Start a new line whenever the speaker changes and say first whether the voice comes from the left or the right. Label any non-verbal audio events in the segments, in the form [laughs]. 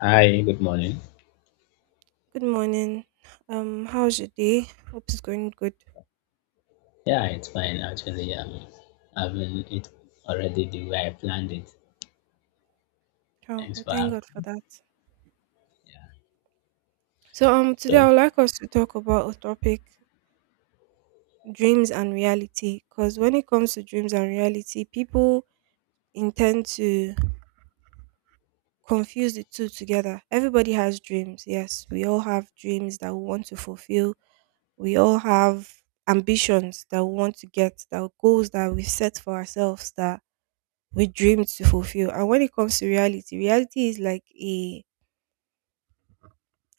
left: Hi, good morning.
right: Good morning. How's your day? Hope it's going good.
left: Yeah, it's fine actually. Having it already the way I planned it.
right: Oh,
left: Thanks
right: we
left: for
right: thank God for
left: asking.
right: that.
left: Yeah.
right: So today
left: So,
right: I would like us to talk about a topic: dreams and reality. Because when it comes to dreams and reality, people intend to confuse the two together. Everybody has dreams. Yes, we all have dreams that we want to fulfill. We all have ambitions that we want to get, that goals that we set for ourselves that we dream to fulfill. And when it comes to reality, reality is like a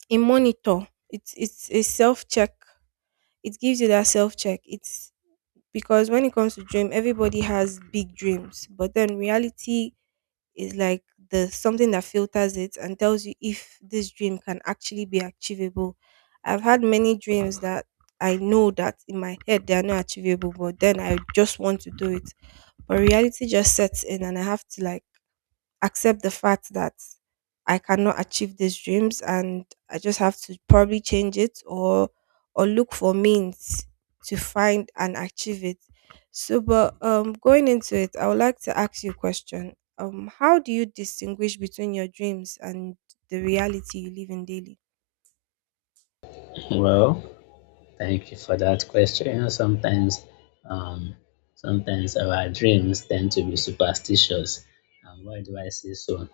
right: a monitor. It's a self check. It gives you that self check. It's because when it comes to dream, everybody has big dreams, but then reality is like the something that filters it and tells you if this dream can actually be achievable. I've had many dreams that I know that in my head they are not achievable, but then I just want to do it. But reality just sets in, and I have to like accept the fact that I cannot achieve these dreams and I just have to probably change it or look for means to find and achieve it. So but going into it, I would like to ask you a question. How do you distinguish between your dreams and the reality you live in daily?
left: [laughs] well, thank you for that question. You know, sometimes, um, sometimes our dreams tend to be superstitious. And why do I say so?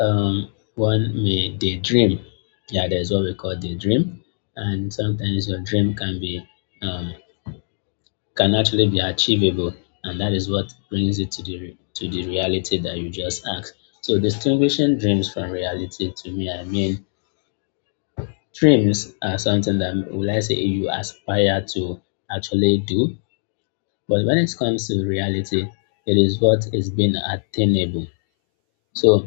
left: One may daydream. Yeah, there's what we call daydream, and sometimes your dream can be um can actually be achievable, and that is what brings it to the to the reality that you just asked. So distinguishing dreams from reality, to me, I mean, dreams are something that will I say you aspire to actually do, but when it comes to reality, it is what is being attainable. So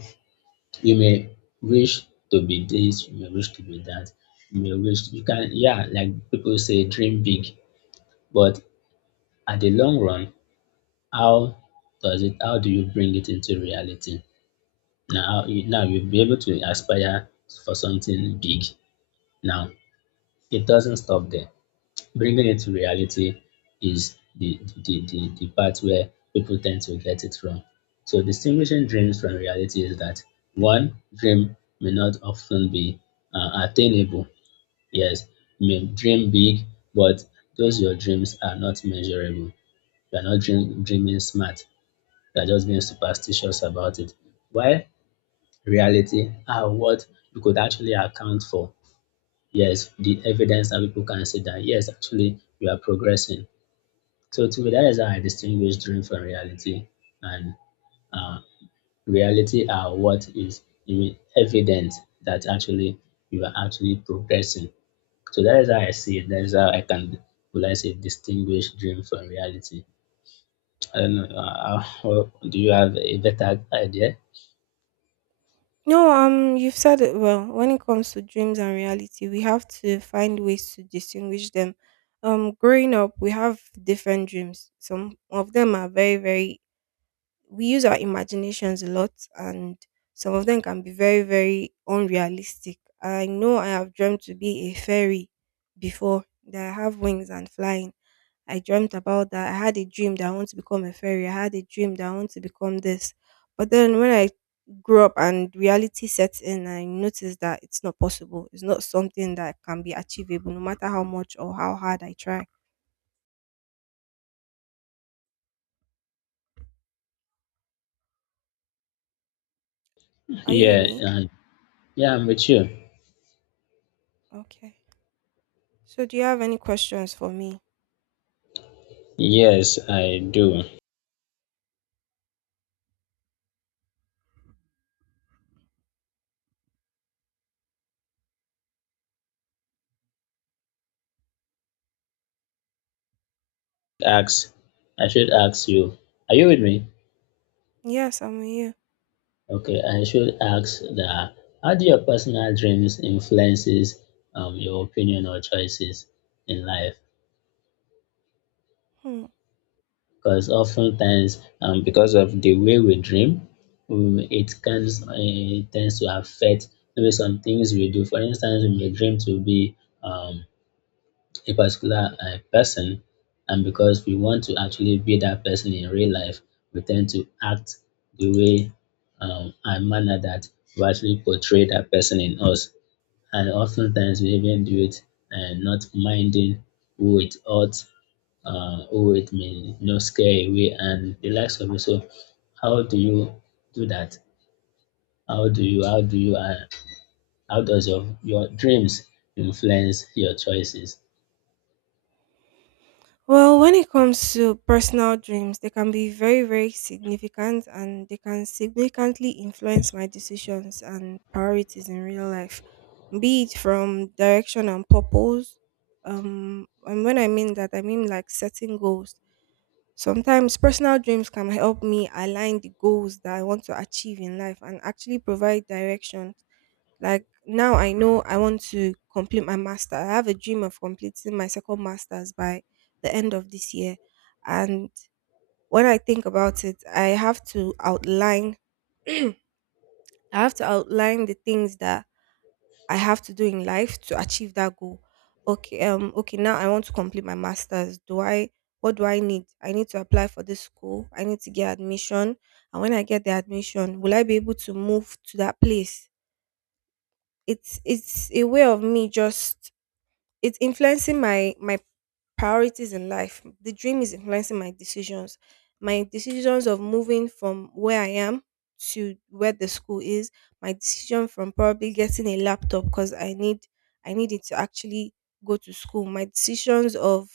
left: you may wish to be this, you may wish to be that, you may wish you can yeah, like people say, dream big, but at the long run, how does it how do you bring it into reality now now you'll be able to aspire for something big now it doesn't stop there bringing it to reality is the, the part where people tend to get it wrong. So distinguishing dreams from reality is that one dream may not often be attainable. Yes, you may dream big, but those your dreams are not measurable. You are not dreaming smart. They're just being superstitious about it. While reality are what you could actually account for. Yes, the evidence that people can see that, yes, actually, you are progressing. So to me, that is how I distinguish dream from reality. And reality are what is even evident that actually you are actually progressing. So that is how I see it. That is how I can, will I say, distinguish dream from reality. I don't know. Do you have a better idea?
right: No, you've said it well. When it comes to dreams and reality, we have to find ways to distinguish them. Growing up, we have different dreams. Some of them are very, very, we use our imaginations a lot, and some of them can be very, very unrealistic. I know I have dreamt to be a fairy before, that I have wings and flying I dreamt about that. I had a dream that I want to become a fairy. I had a dream that I want to become this. But then when I grew up and reality sets in, I noticed that it's not possible. It's not something that can be achievable, no matter how much or how hard I try. Are you with
left: Yeah,
right: me?
left: uh, Yeah, I'm with you.
right: Okay. So, do you have any questions for me?
left: Yes, I do. Ask, I should ask you, are you with me?
right: Yes, I'm with you.
left: Okay, I should ask that how do your personal dreams influences your opinion or choices in life?
right: Hmm.
left: Because oftentimes, because of the way we dream, it can tends to affect maybe some things we do. For instance, we may dream to be um, a particular person and because we want to actually be that person in real life, we tend to act the way and manner that we actually portray that person in us. And oftentimes we even do it and not minding who it who it may you know, scare away and the likes of it. So how do you do that? How do you how does your dreams influence your choices?
right: Well, when it comes to personal dreams, they can be very, very significant and they can significantly influence my decisions and priorities in real life, be it from direction and purpose. And when I mean that, I mean like setting goals. Sometimes personal dreams can help me align the goals that I want to achieve in life and actually provide direction like now I know I want to complete my master. I have a dream of completing my second master's by the end of this year. And when I think about it, I have to outline [clears throat] I have to outline the things that I have to do in life to achieve that goal. Okay, now I want to complete my masters. Do I what do I need? I need to apply for this school. I need to get admission. And when I get the admission, will I be able to move to that place? It's a way of me just it's influencing my priorities in life, the dream is influencing my decisions, my decisions of moving from where I am to where the school is, my decision from probably getting a laptop because I need I need it to actually go to school, my decisions of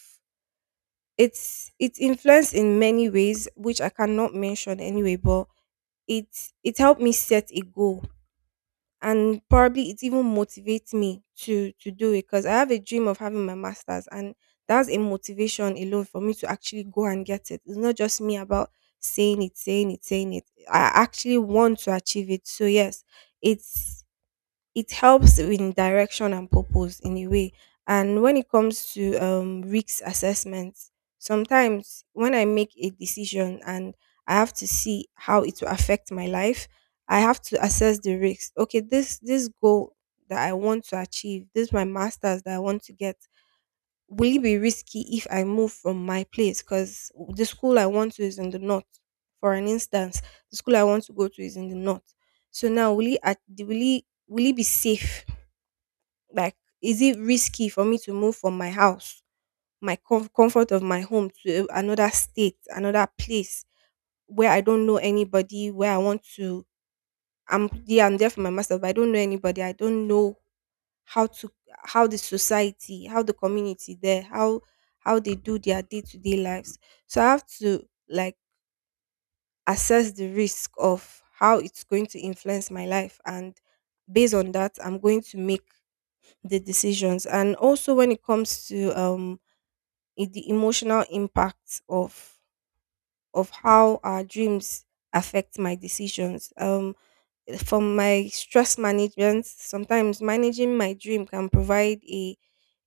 right: it's influenced in many ways which I cannot mention anyway, but it it helped me set a goal and probably it even motivates me to do it because I have a dream of having my masters and that's a motivation alone for me to actually go and get it. It's not just me about saying it, saying it, saying it. I actually want to achieve it. So yes, it's it helps in direction and purpose in a way. And when it comes to risk assessments, sometimes when I make a decision and I have to see how it will affect my life, I have to assess the risks. Okay, this goal that I want to achieve, this is my masters that I want to get, will it be risky if I move from my place? Because the school I want to is in the north. For an instance, the school I want to go to is in the north. So now will it be safe like, is it risky for me to move from my house, my comfort of my home to another state, another place where I don't know anybody, where I want to I'm yeah, I'm there for my master, but I don't know anybody. I don't know how to how the society, how the community there, how they do their day-to-day lives. So I have to like assess the risk of how it's going to influence my life and based on that I'm going to make the decisions. And also when it comes to the emotional impact of how our dreams affect my decisions, from my stress management, sometimes managing my dream can provide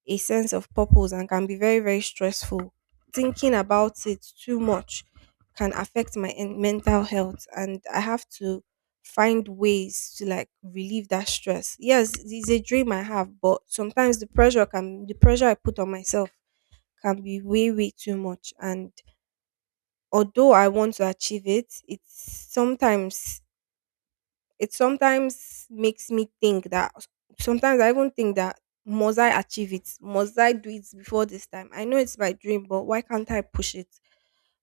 right: a sense of purpose and can be very, very stressful. Thinking about it too much can affect my mental health and I have to find ways to like relieve that stress. Yes, it's a dream I have, but sometimes the pressure I put on myself can be way, way too much and although I want to achieve it, it's sometimes it sometimes makes me think that sometimes I even think that must I achieve it? Must I do it before this time? I know it's my dream, but why can't I push it?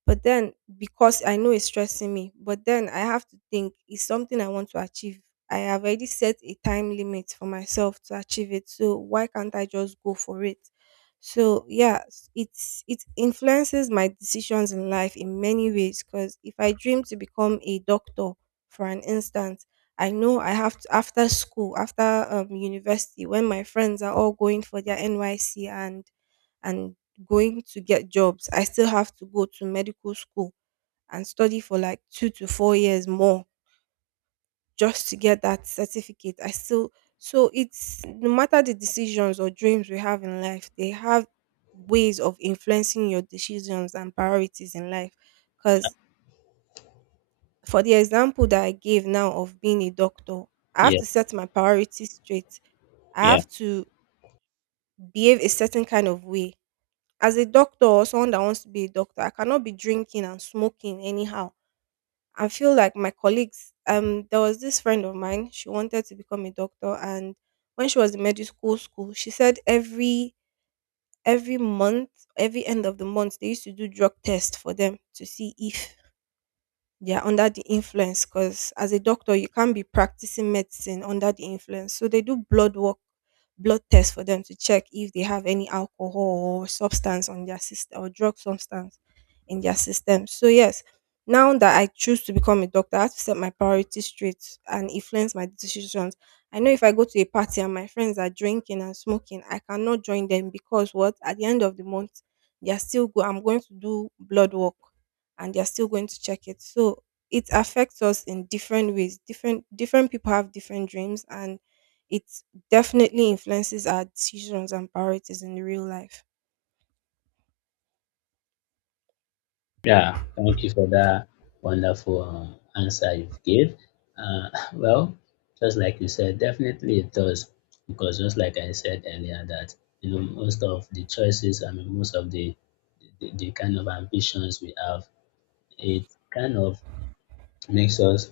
right: But then, because I know it's stressing me, but then I have to think it's something I want to achieve. I have already set a time limit for myself to achieve it. So why can't I just go for it? So yeah, it's it influences my decisions in life in many ways. Because if I dream to become a doctor, for an instance, I know I have to after school, after university, when my friends are all going for their NYC and going to get jobs, I still have to go to medical school and study for like 2 to 4 years more just to get that certificate. I still so it's no matter the decisions or dreams we have in life, they have ways of influencing your decisions and priorities in life because for the example that I gave now of being a doctor, I have
left: Yeah,
right: to set my priorities straight. I
left: yeah.
right: have to behave a certain kind of way. As a doctor or someone that wants to be a doctor, I cannot be drinking and smoking anyhow. I feel like my colleagues, there was this friend of mine, she wanted to become a doctor and when she was in medical school, she said every month, every end of the month, they used to do drug test for them to see if they're under the influence because as a doctor you can't be practicing medicine under the influence, so they do blood tests for them to check if they have any alcohol or substance on their system or drug substance in their system. So yes, now that I choose to become a doctor I have to set my priorities straight and influence my decisions. I know if I go to a party and my friends are drinking and smoking I cannot join them because what at the end of the month they are still go I'm going to do blood work and they're still going to check it. So it affects us in different ways. Different people have different dreams and it definitely influences our decisions and priorities in real life.
left: Yeah, thank you for that wonderful answer you've gave. Uh, [laughs] well, just like you said, definitely it does, because just like I said earlier, that you know most of the choices, I mean most of the kind of ambitions we have, it kind of makes us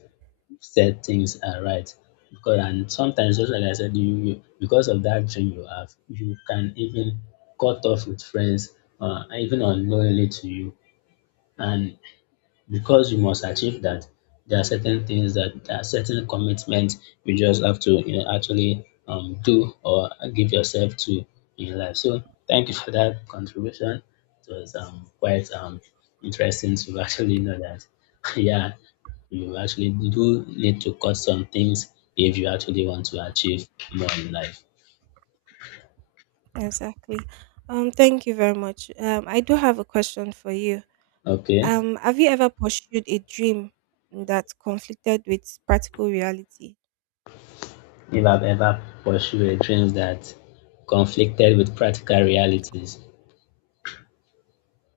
left: set things right. Because and sometimes, just like I said, because of that dream you have, you can even cut off with friends, even unknowingly to you, and because you must achieve that, there are certain things that there are certain commitments you just have to you know actually do or give yourself to in life. So thank you for that contribution. It was quite interesting to [laughs] actually know that [laughs] yeah you actually do need to cut some things if you actually want to achieve more in life.
right: Exactly. Thank you very much. I do have a question for you.
left: Okay.
right: Have you ever pursued a dream that conflicted with practical reality?
left: If I've ever pursued a dream that conflicted with practical realities.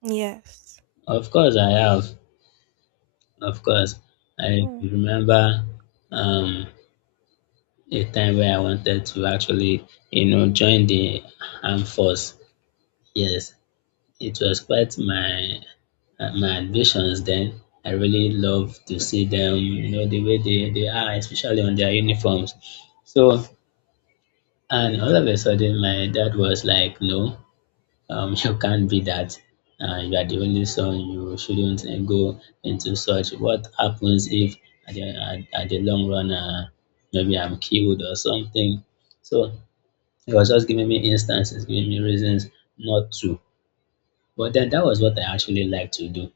right: Yes.
left: Of course I have. Of course, I
right: Hmm.
left: remember um, a time where I wanted to actually, you know, join the armed force. Yes, it was quite my my ambitions then. I really love to see them, you know, the way they are, especially on their uniforms. So, and all of a sudden, my dad was like, no, [laughs] you can't be that. You are the only son. You shouldn't go into such. What happens if at the, at the long run, maybe I'm killed or something? So it was just giving me instances, giving me reasons not to. But then that was what I actually like to do.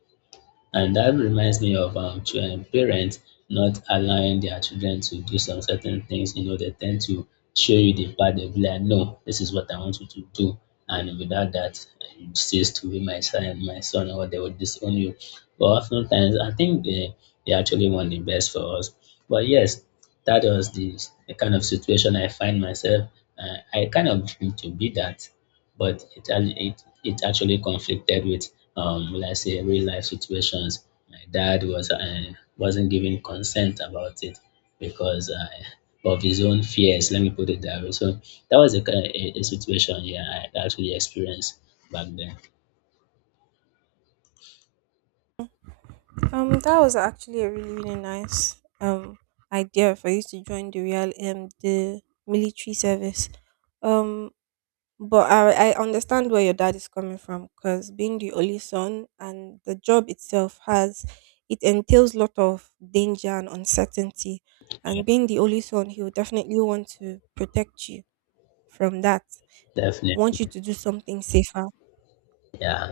left: And that reminds me of parents not allowing their children to do some certain things. You know, they tend to show you the path. They'll be like, "No, this is what I want you to do," and without that, you cease to be my my son, or they will disown you. But oftentimes, I think they actually want the best for us. But yes, that was the kind of situation I find myself. I kind of dream to be that but it ac- it actually conflicted with will I say real life situations. My dad was wasn't giving consent about it because of his own fears. Let me put it that way. So that was a situation yeah I actually experienced back then.
right: That was actually a really, really nice idea for you to join the real the military service. Um, but I understand where your dad is coming from because being the only son and the job itself has it entails lot of danger and uncertainty, and being the only son, he will definitely want to protect you from that.
left: Definitely,
right: Want you to do something safer.
left: yeah.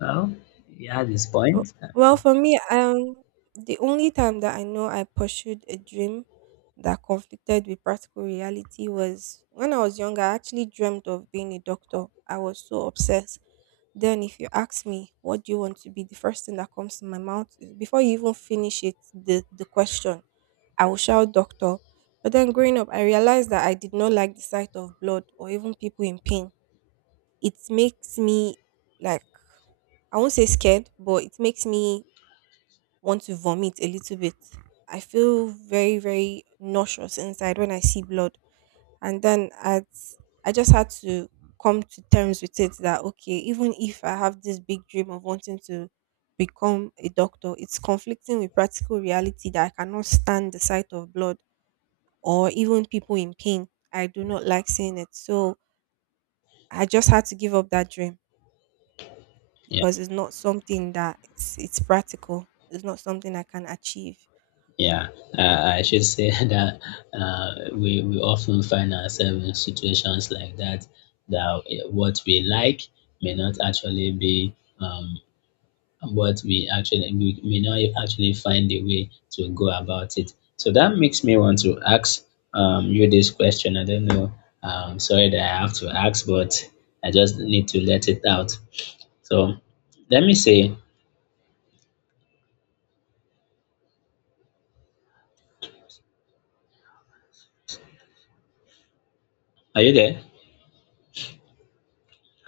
left: Well, he had his
right: W-
left: point.
right: Well, for me, um, the only time that I know I pursued a dream that conflicted with practical reality was when I was younger. I actually dreamt of being a doctor. I was so obsessed. Then, if you ask me, what do you want to be? The first thing that comes to my mouth is before you even finish it, the question, I will shout doctor. But then growing up, I realized that I did not like the sight of blood or even people in pain. It makes me like I won't say scared, but it makes me want to vomit a little bit. I feel very, very nauseous inside when I see blood. And then at, I just had to come to terms with it that, okay, even if I have this big dream of wanting to become a doctor, it's conflicting with practical reality that I cannot stand the sight of blood or even people in pain. I do not like seeing it. So I just had to give up that dream
left: Yeah.
right: because it's not something that it's practical. It's not something I can achieve.
left: Yeah, I should say [laughs] that we often find ourselves in situations like that, that eh, what we like may not actually be what we may not actually find a way to go about it. So that makes me want to ask you this question. I don't know, sorry that I have to ask, but I just need to let it out. So let me say, are you there?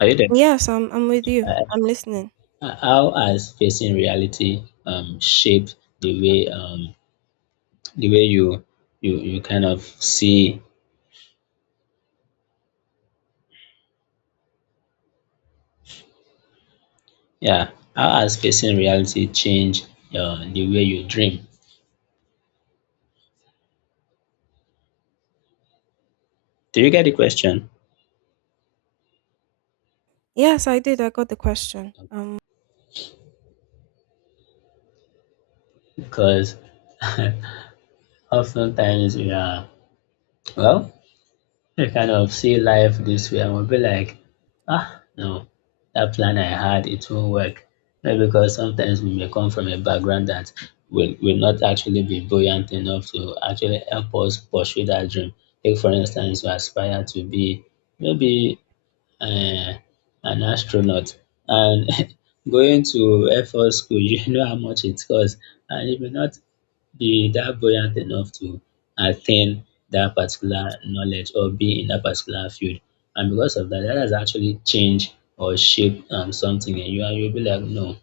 left: Are you there?
right: Yes, I'm with you. I'm listening.
left: How has facing reality shaped the way um, the way you kind of see? Yeah, how has facing reality changed the way you dream? Do you get the question?
right: Yes, I did. I got the question. Um
left: Because [laughs] oftentimes we are well, I kind of see life this way, I will be like, ah, no, that plan I had, it won't work. Not because sometimes we may come from a background that will not actually be buoyant enough to actually help us pursue that dream. Take, for instance, you aspire to be maybe uh, an astronaut and [laughs] going to Air Force School, you know how much it costs, and you may not be that buoyant enough to attain that particular knowledge or be in that particular field. And because of that, that has actually changed or shaped something in you. And you'll be like, no,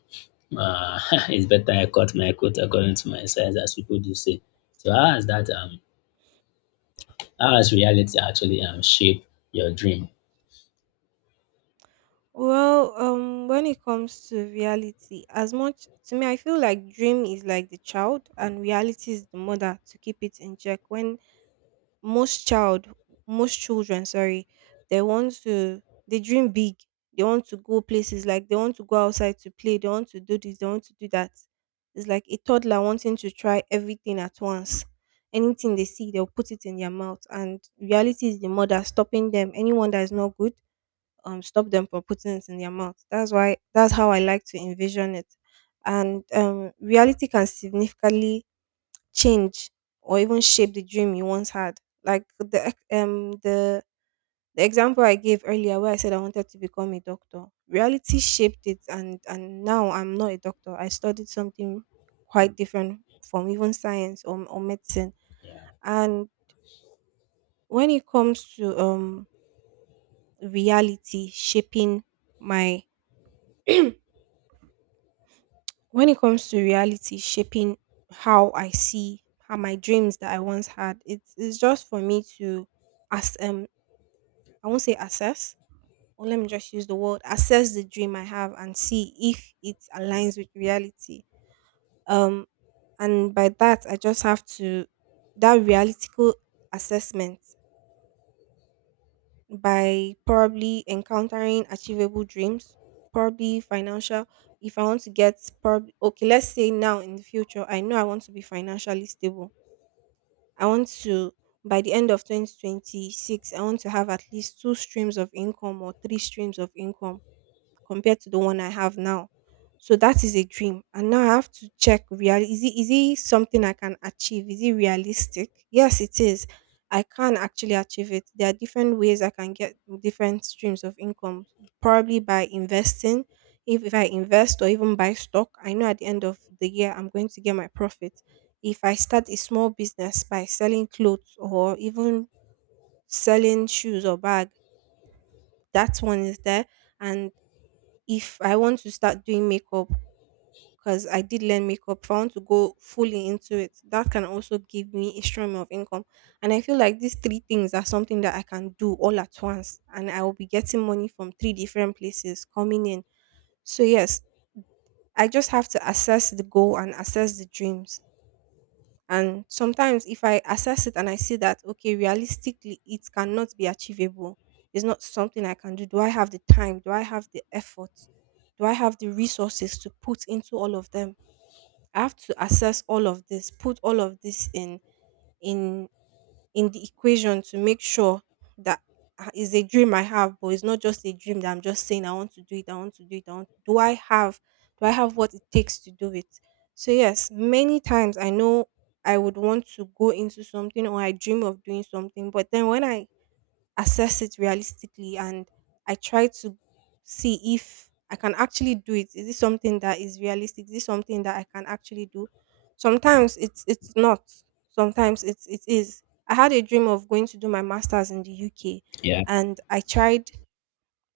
left: uh, [laughs] it's better I cut my coat according to my size, as people do say. So how has that how has reality actually shaped your dream?
right: well, um when it comes to reality, as much to me I feel like dream is like the child and reality is the mother to keep it in check. When most child most children, sorry, they want to, they dream big, they want to go places, like they want to go outside to play, they want to do this, they want to do that. It's like a toddler wanting to try everything at once. Anything they see they'll put it in their mouth, and reality is the mother stopping them. Anyone that is not good, stop them from putting it in their mouth. That's how I like to envision it. And reality can significantly change or even shape the dream you once had. Like the the example I gave earlier where I said I wanted to become a doctor. Reality shaped it, and now I'm not a doctor. I studied something quite different from even science, or medicine.
left: Yeah,
right: And when it comes to reality shaping my [clears throat] when it comes to reality shaping how I see, how my dreams that I once had, it's just for me to, as I won't say assess, or let me just use the word assess the dream I have and see if it aligns with reality. Um, and by that, I just have to, that realistical assessment, by probably encountering achievable dreams, probably financial. If I want to get, probably, okay, let's say now in the future, I know I want to be financially stable. I want to, by the end of 2026 I want to have at least two streams of income or three streams of income compared to the one I have now. So that is a dream. And now I have to check, real is it, is it something I can achieve? Is it realistic? Yes, it is. I can actually achieve it. There are different ways I can get different streams of income, probably by investing. If I invest or even buy stock, I know at the end of the year I'm going to get my profit. If I start a small business by selling clothes or even selling shoes or bag, that one is there. And if I want to start doing makeup, because I did learn makeup, if I want to go fully into it, that can also give me a stream of income. And I feel like these three things are something that I can do all at once, and I will be getting money from three different places coming in. So, yes, I just have to assess the goal and assess the dreams. And sometimes if I assess it and I see that, okay, realistically, it cannot be achievable, it's not something I can do. Do I have the time? Do I have the effort? Do I have the resources to put into all of them? I have to assess all of this, put all of this in in the equation to make sure that, ah, it's a dream I have, but it's not just a dream that I'm just saying I want to do it, I want to do it, I want, do I have, do I have what it takes to do it? So yes, many times I know I would want to go into something or I dream of doing something, but then when I assess it realistically and I try to see if I can actually do it. Is this something that is realistic? Is this something that I can actually do? Sometimes it's not. Sometimes it is. I had a dream of going to do my masters in the UK,
left: yeah.
right: and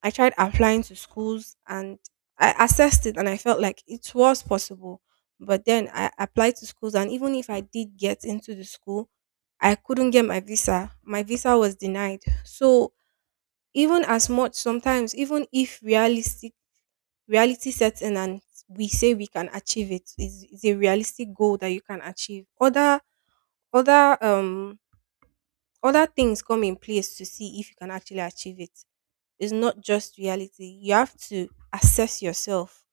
right: I tried applying to schools, and I assessed it and I felt like it was possible. But then I applied to schools, and even if I did get into the school, I couldn't get my visa. My visa was denied. So even as much, sometimes even if realistic reality sets in and we say we can achieve it, is a realistic goal that you can achieve, other other things come in place to see if you can actually achieve it. It's not just reality, you have to assess yourself.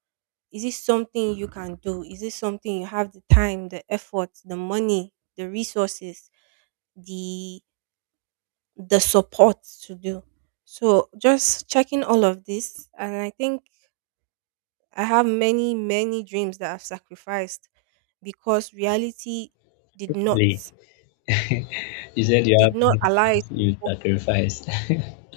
right: Is it something you can do? Is it something you have the time, the effort, the money, the resources, the the support to do? So just checking all of this, and I think I have many, many dreams that I've sacrificed because reality did not
left: Lee, you said you
right: did
left: have
right: not allow it to
left: you
right: go.
left: sacrificed. [laughs]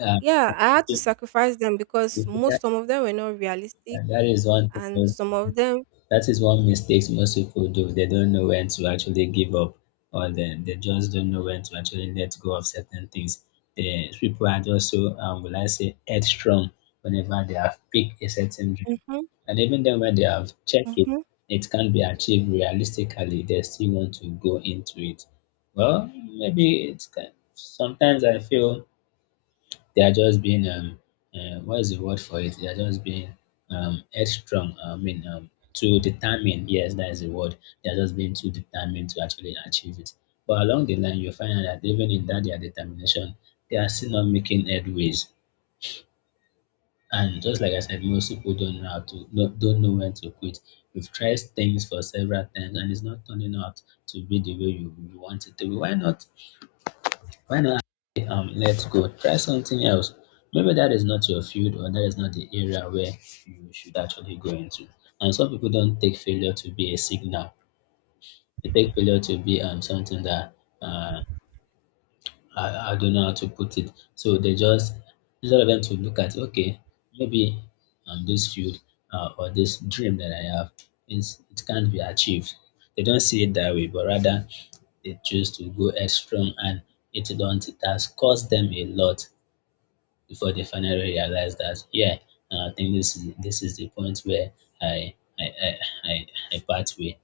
left: um,
right: Yeah, I had to sacrifice them because most,
left: that,
right: some of them were not realistic,
left: that is one
right: and
left: thing.
right: some of them.
left: That is one mistakes most people do. They don't know when to actually give up, or they just don't know when to actually let go of certain things. The people are just so, will I say, headstrong whenever they have picked a certain dream.
right: Mm-hmm,
left: And even then, when they have checked it,
right: mm-hmm.
left: it can't be achieved realistically. They still want to go into it. Well, maybe it's kind sometimes I feel they are just being what is the word for it? They are just being headstrong. I mean, too determined. Yes, that is the word. They are just being too determined to actually achieve it. But along the line, you find out that even in that their determination, they are still not making headways. And just like I said, most people don't know how to don't know when to quit. You've tried things for several times and it's not turning out to be the way you want it to be. Why not finally, let's go try something else. Maybe that is not your field or that is not the area where you should actually go into. And some people don't take failure to be a signal. They take failure to be something that uh, I don't know how to put it. So they just instead of them to look at okay, maybe this field or this dream that I have is it can't be achieved. They don't see it that way, but rather they choose to go extra and it don't it has cost them a lot before they finally realize that yeah, I think this is the point where I I I I, I part way.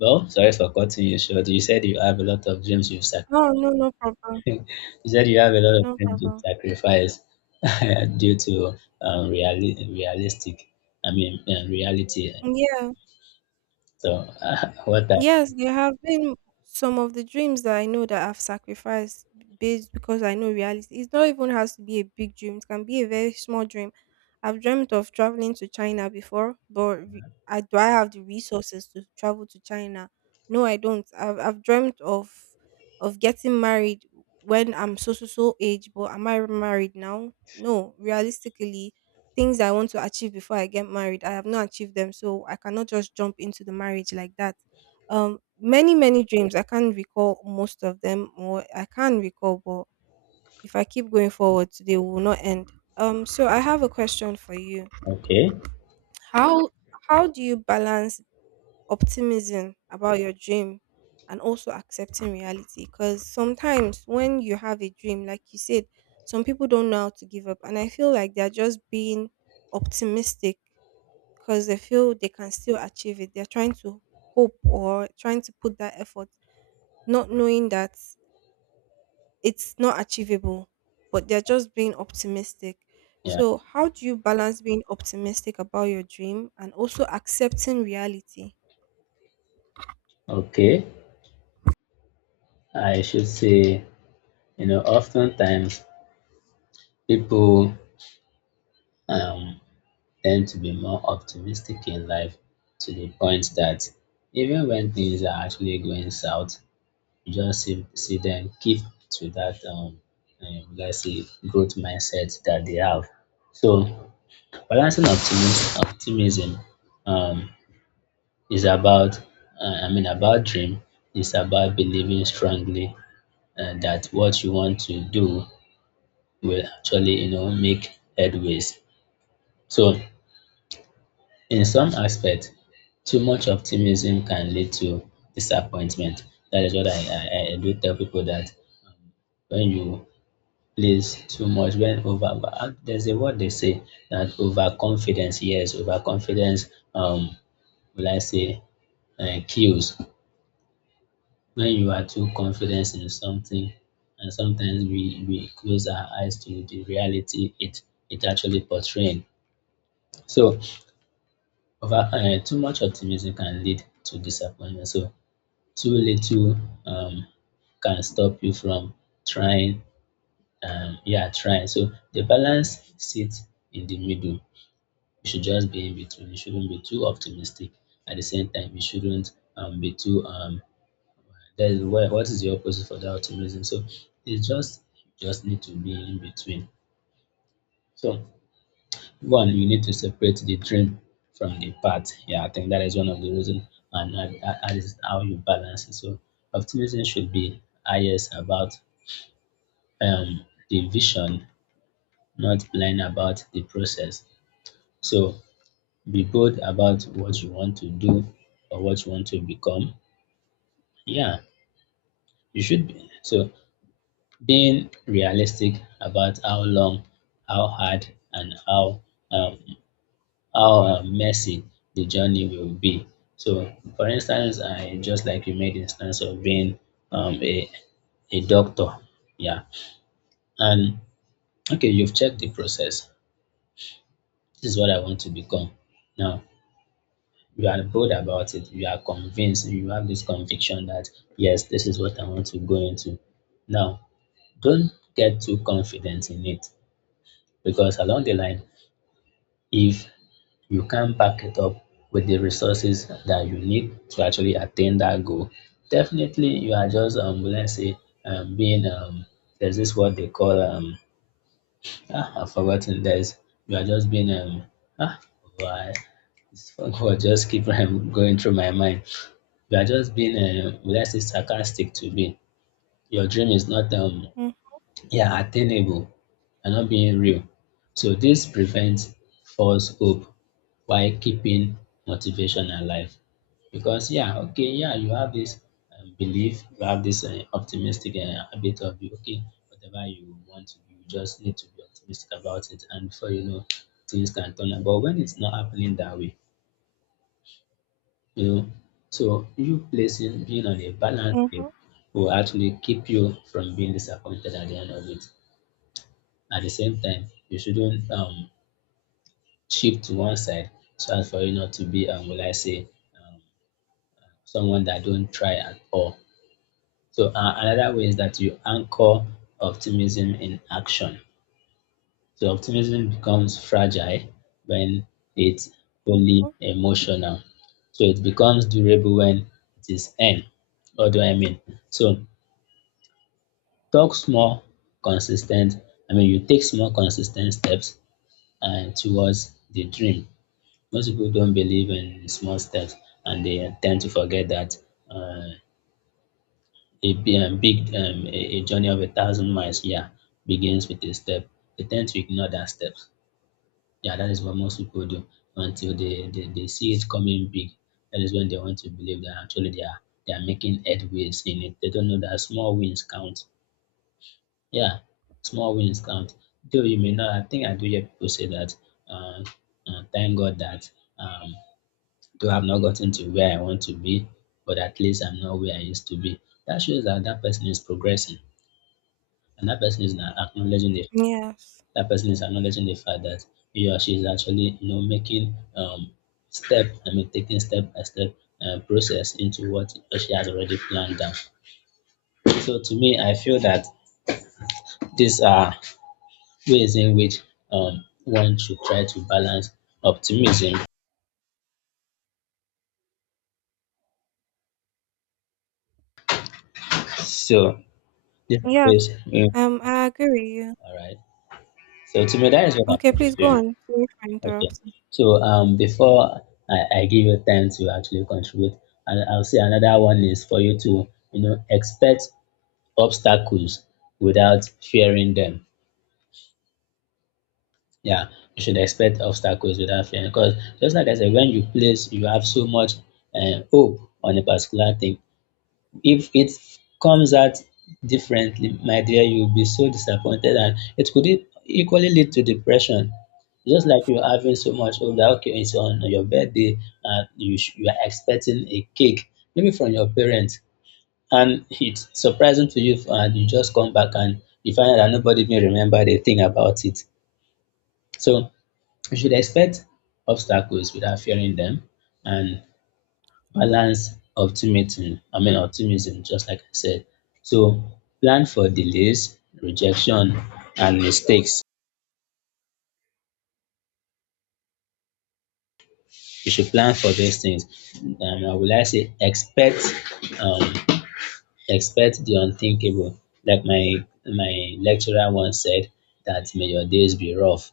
left: Well, sorry for cutting you short. You said you have a lot of dreams you've sacrificed.
right: Oh no, no problem,
left: [laughs] you said you have a lot of
right: no
left: things to
right: problem.
left: sacrifice [laughs] due to realistic, I mean, reality.
right: Yeah.
left: So, [laughs] what
right: Yes, there have been some of the dreams that I know that I've sacrificed based, because I know reality. It not even has to be a big dream. It can be a very small dream. I've dreamt of traveling to China before, but I, do I have the resources to travel to China? No, I don't. I've dreamt of getting married when I'm so so so age, but am I married now? No, realistically, things I want to achieve before I get married, I have not achieved them, so I cannot just jump into the marriage like that. Many, many dreams, I can't recall most of them, or I can recall, but if I keep going forward they will not end. So I have a question for you.
left: okay,
right: how how do you balance optimism about your dream and also accepting reality? Because sometimes when you have a dream, like you said, some people don't know how to give up, and I feel like they're just being optimistic because they feel they can still achieve it. They're trying to hope or trying to put that effort, not knowing that it's not achievable, but they're just being optimistic.
left: yeah,
right: So, how do you balance being optimistic about your dream and also accepting reality?
left: okay. I should say, you know, oftentimes people um, tend to be more optimistic in life to the point that even when things are actually going south, you just see them keep to that let's say growth mindset that they have. So balancing optimism um, is about I mean about dream. It's about believing strongly that what you want to do will actually, you know, make headways. So in some aspect, too much optimism can lead to disappointment. That is what I do tell people that when you plays too much when over there's a word they say that overconfidence, yes, overconfidence um will I say kills when you are too confident in something, and sometimes we close our eyes to the reality it it actually portraying. So over too much optimism can lead to disappointment, so too little um can stop you from trying, yeah, trying. So the balance sits in the middle. We should just be in between. We shouldn't be too optimistic. At the same time, we shouldn't be too that is where what is the opposite for that optimism? So it's just you just need to be in between. So one, you need to separate the dream from the path. Yeah, I think that is one of the reasons, and that is how you balance it. So optimism should be highest about the vision, not blind about the process. So be bold about what you want to do or what you want to become. Yeah, you should be. So being realistic about how long, how hard, and um, how messy the journey will be. So, for instance, I just like you made instance of being um, a a doctor. Yeah, and okay, you've checked the process. This is what I want to become. Now, you are bold about it, you are convinced, you have this conviction that yes, this is what I want to go into. Now, don't get too confident in it, because along the line, if you can't back it up with the resources that you need to actually attain that goal, definitely you are just, let's say, being, there's this what they call, I've forgotten, there's, you are just being, ah, why, this [laughs] word just keep going through my mind. You are just being, will I say, sarcastic to me. Your dream is not,
right: Mm-hmm,
left: yeah, attainable and not being real. So this prevents false hope while keeping motivation alive. Because yeah, okay, yeah, you have this belief, you have this optimistic habit of okay, whatever you want to do, you just need to be optimistic about it, and before you know, things can turn out. But when it's not happening that way, you know. So you placing being on a balanced scale will actually keep you from being disappointed at the end of it. At the same time, you shouldn't shift to one side so as for you not to be will I say um, someone that don't try at all. So another way is that you anchor optimism in action. So optimism becomes fragile when it's only
right: hmm.
left: emotional. So it becomes durable when it is earned. What do I mean? So talk small, consistent. I mean, you take small, consistent steps and towards the dream. Most people don't believe in small steps, and they tend to forget that uh, a big a journey of a thousand miles, yeah, begins with a step. They tend to ignore that step. Yeah, that is what most people do until they see it coming big. That is when they want to believe that actually they are making headways in it. They don't know that small wins count. Yeah, small wins count. Though you may not, I think I do hear people say that. Uh, thank God that um, though I've not gotten to where I want to be, but at least I'm not where I used to be. That shows that that person is progressing, and that person is not acknowledging the
right: Yes,
left: that person is acknowledging the fact that he or she is actually, you know, making step I mean taking step by step process into what she has already planned down. So to me, I feel that these are ways in which one should try to balance optimism. So these are
right: yes, I agree with you.
left: all right, so to me, that is what I
right: Okay,
left: think,
right: please go
left: yeah.
right: on. Sorry for
left: Okay,
right: interrupting.
left: so before I give you time to actually contribute, and I'll say another one is for you to, you know, expect obstacles without fearing them. Yeah, you should expect obstacles without fearing. Because just like I said, when you place, you have so much hope on a particular thing. If it comes out differently, my dear, you'll be so disappointed, and it could equally lead to depression. Just like you're having so much hope that okay, it's on your birthday, and you are expecting a cake, maybe from your parents. And it's surprising to you, and you just come back and you find that nobody even remembered a thing about it. So you should expect obstacles without fearing them, and balance optimism. I mean optimism, just like I said. So plan for delays, rejection, and mistakes. You should plan for those things. I would like say expect um, expect the unthinkable. Like my lecturer once said that may your days be rough.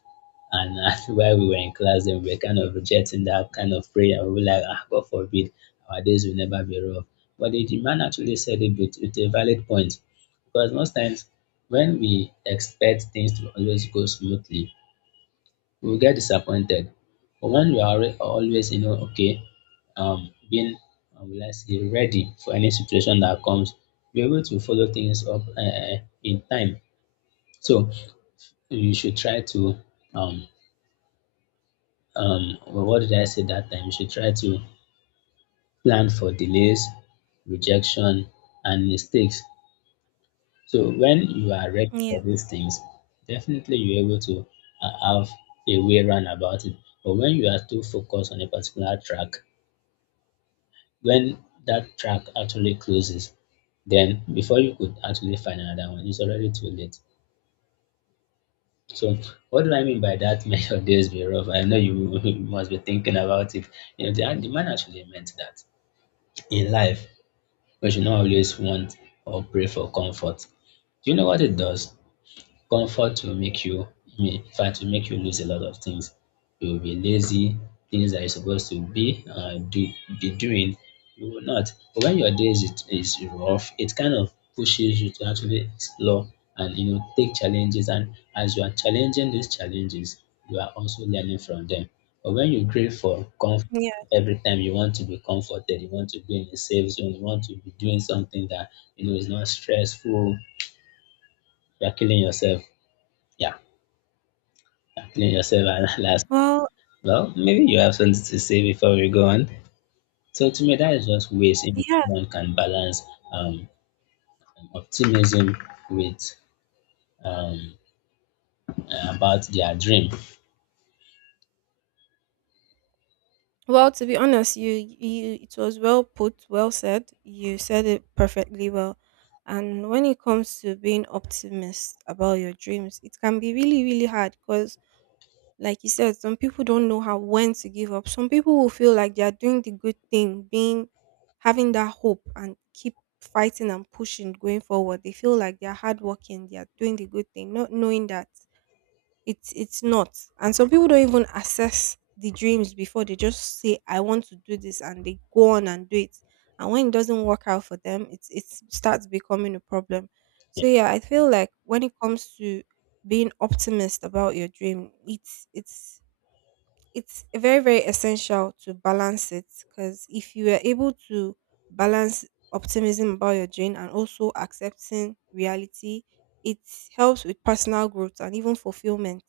left: And [laughs] while we were in class, then we were kind of rejecting that kind of prayer. We were like, ah, God forbid, our days will never be rough. But the man actually said it with a valid point. Because most times when we expect things to always go smoothly, we will get disappointed. But when we are always, you know, okay, being, let's say, ready for any situation that comes, we're able to follow things up in time. So you should try to, um, well, what did I say that time? You should try to plan for delays, rejection, and mistakes. So when you are ready
right: Yeah,
left: for these things, definitely you're able to have a way around about it. But when you are too focused on a particular track, when that track actually closes, then before you could actually find another one, it's already too late. So, what do I mean by that? [laughs] May your days be rough. I know you, [laughs] you must be thinking about it. You know, the man actually meant that in life, we should not always want or pray for comfort. Do you know what it does? Comfort will make you, in fact, will make you lose a lot of things. You will be lazy. Things that you're supposed to be do be doing, you will not. But when your is rough, it kind of pushes you to actually explore, and you know, take challenges, and as you are challenging these challenges, you are also learning from them. But when you crave for comfort,
right: yeah.
left: every time you want to be comforted, you want to be in a safe zone, you want to be doing something that you know is not stressful, you're killing yourself. Yeah. Clean yourself and [laughs] last.
right: Well,
left: Well, maybe you have something to say before we go on. So to me, that is just ways in which
right: yeah.
left: one can balance um, optimism with um, about their dream.
right: Well, to be honest, you it was well put, well said. You said it perfectly well. And when it comes to being optimist about your dreams, it can be really really hard, because like you said, some people don't know how, when to give up. Some people will feel like they are doing the good thing, being, having that hope and keep fighting and pushing going forward. They feel like they are hardworking, they are doing the good thing, not knowing that it's not. And some people don't even assess the dreams before they just say, I want to do this, and they go on and do it. And when it doesn't work out for them, it starts becoming a problem.
left: Yeah,
right: So yeah, I feel like when it comes to being optimist about your dream, it's it's very, very essential to balance it, because if you are able to balance optimism about your dream and also accepting reality, it helps with personal growth and even fulfillment.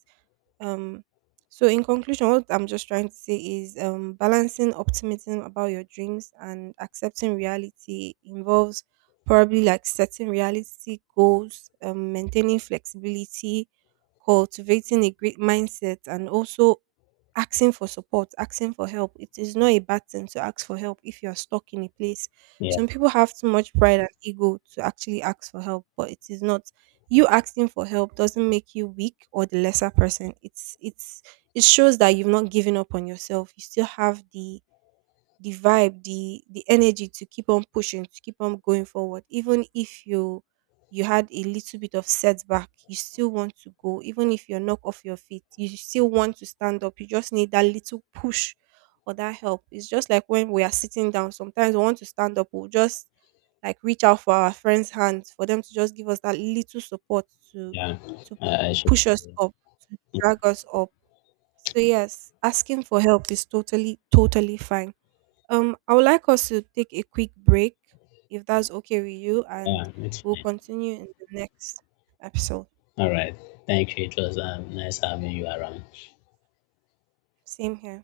right: Um, so in conclusion, what I'm just trying to say is, balancing optimism about your dreams and accepting reality involves probably like setting realistic goals, maintaining flexibility, cultivating a great mindset, and also asking for support, asking for help. It is not a bad thing to ask for help if you are stuck in a place.
left: yeah,
right: Some people have too much pride and ego to actually ask for help, but it is not, you asking for help doesn't make you weak or the lesser person. It's it shows that you've not given up on yourself. You still have the vibe, the energy to keep on pushing, to keep on going forward. Even if you, you had a little bit of setback, you still want to go. Even if you're knocked off your feet, you still want to stand up. You just need that little push or that help. It's just like when we are sitting down. Sometimes we want to stand up, we'll just like reach out for our friends' hands for them to just give us that little support to
left: yeah.
right: to
left: I should.
right: push us up, to drag us up. So yes, asking for help is totally, totally fine. I would like us to take a quick break, if that's okay with you, and
left: Yeah, it's
right: we'll
left: fine.
right: continue in the next episode.
left: All right. Thank you. It was nice having you around.
right: Same here.